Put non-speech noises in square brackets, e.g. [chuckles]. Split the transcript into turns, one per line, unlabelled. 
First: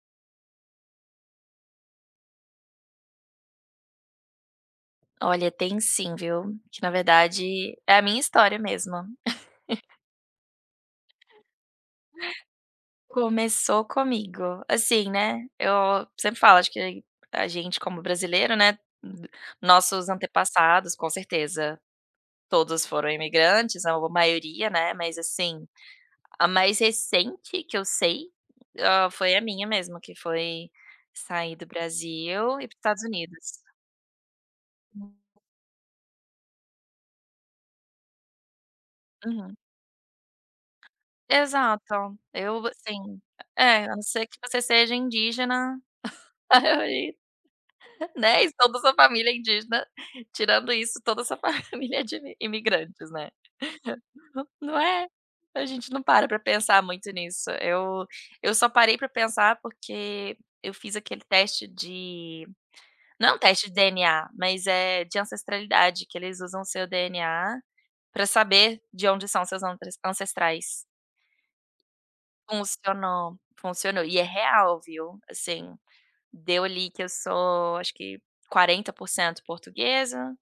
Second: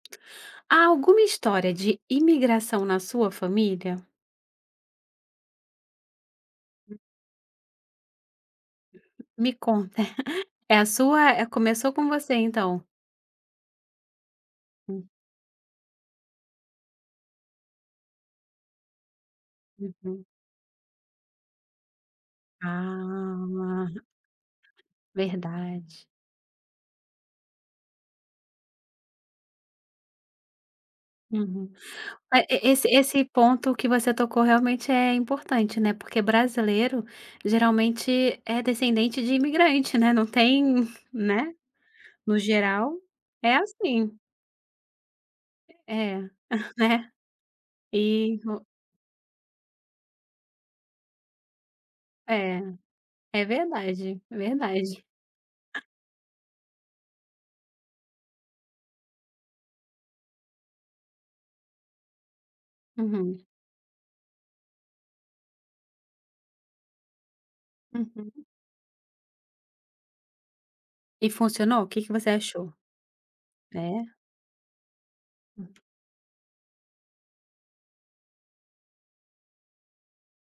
Há alguma história de imigração na sua família?
Olha, tem sim, viu. Que na
Hum.
verdade, é a minha história mesmo.
Me
[chuckles]
conta. [chuckles] É a sua eh, começou com você então?
Começou comigo.
Hum.
Assim, né, eu sempre falo acho que a gente como brasileiro, né, n nossos
Uhum.
antepassados, com certeza, todos foram imigrantes
Ah.
ou maioria, né, mas, assim,
verdade.
a mais recente que eu sei, ah, foi a minha mesmo que foi sair do
Uhum. Ma
Brasil
e
e ir para os
esse
Estados
esse
Unidos.
ponto que você tocou realmente
Hum.
é importante, né, porque brasileiro geralmente é descendente de
Uhum.
imigrante, né, não tem né.
Exato.
No
Eu v
geral
assim
é
é é, a não
assim.
ser que você seja indígena,
É. [chuckles]
[chuckles]
Né.
aí
E
né, e
vo
toda a sua família indígena, tirando isso toda a sua família é de imi
É.
imigrantes, né.
É verdade, é
[laughs] Não
verdade.
é? A gente não para pra pensar muito nisso, eu eu só parei para pensar, porque eu fiz aquele teste de não
Uhum.
teste de DNA, mas é de ancestralidade que eles usam o seu DNA, pra
Uhum.
saber de onde são seus ante ancestrais.
E funcionou? Que que você achou?
Funcionou, funcionou.
É?
E é real viu, assim,
Hum.
deu ali que eu sou acho que 40% portuguesa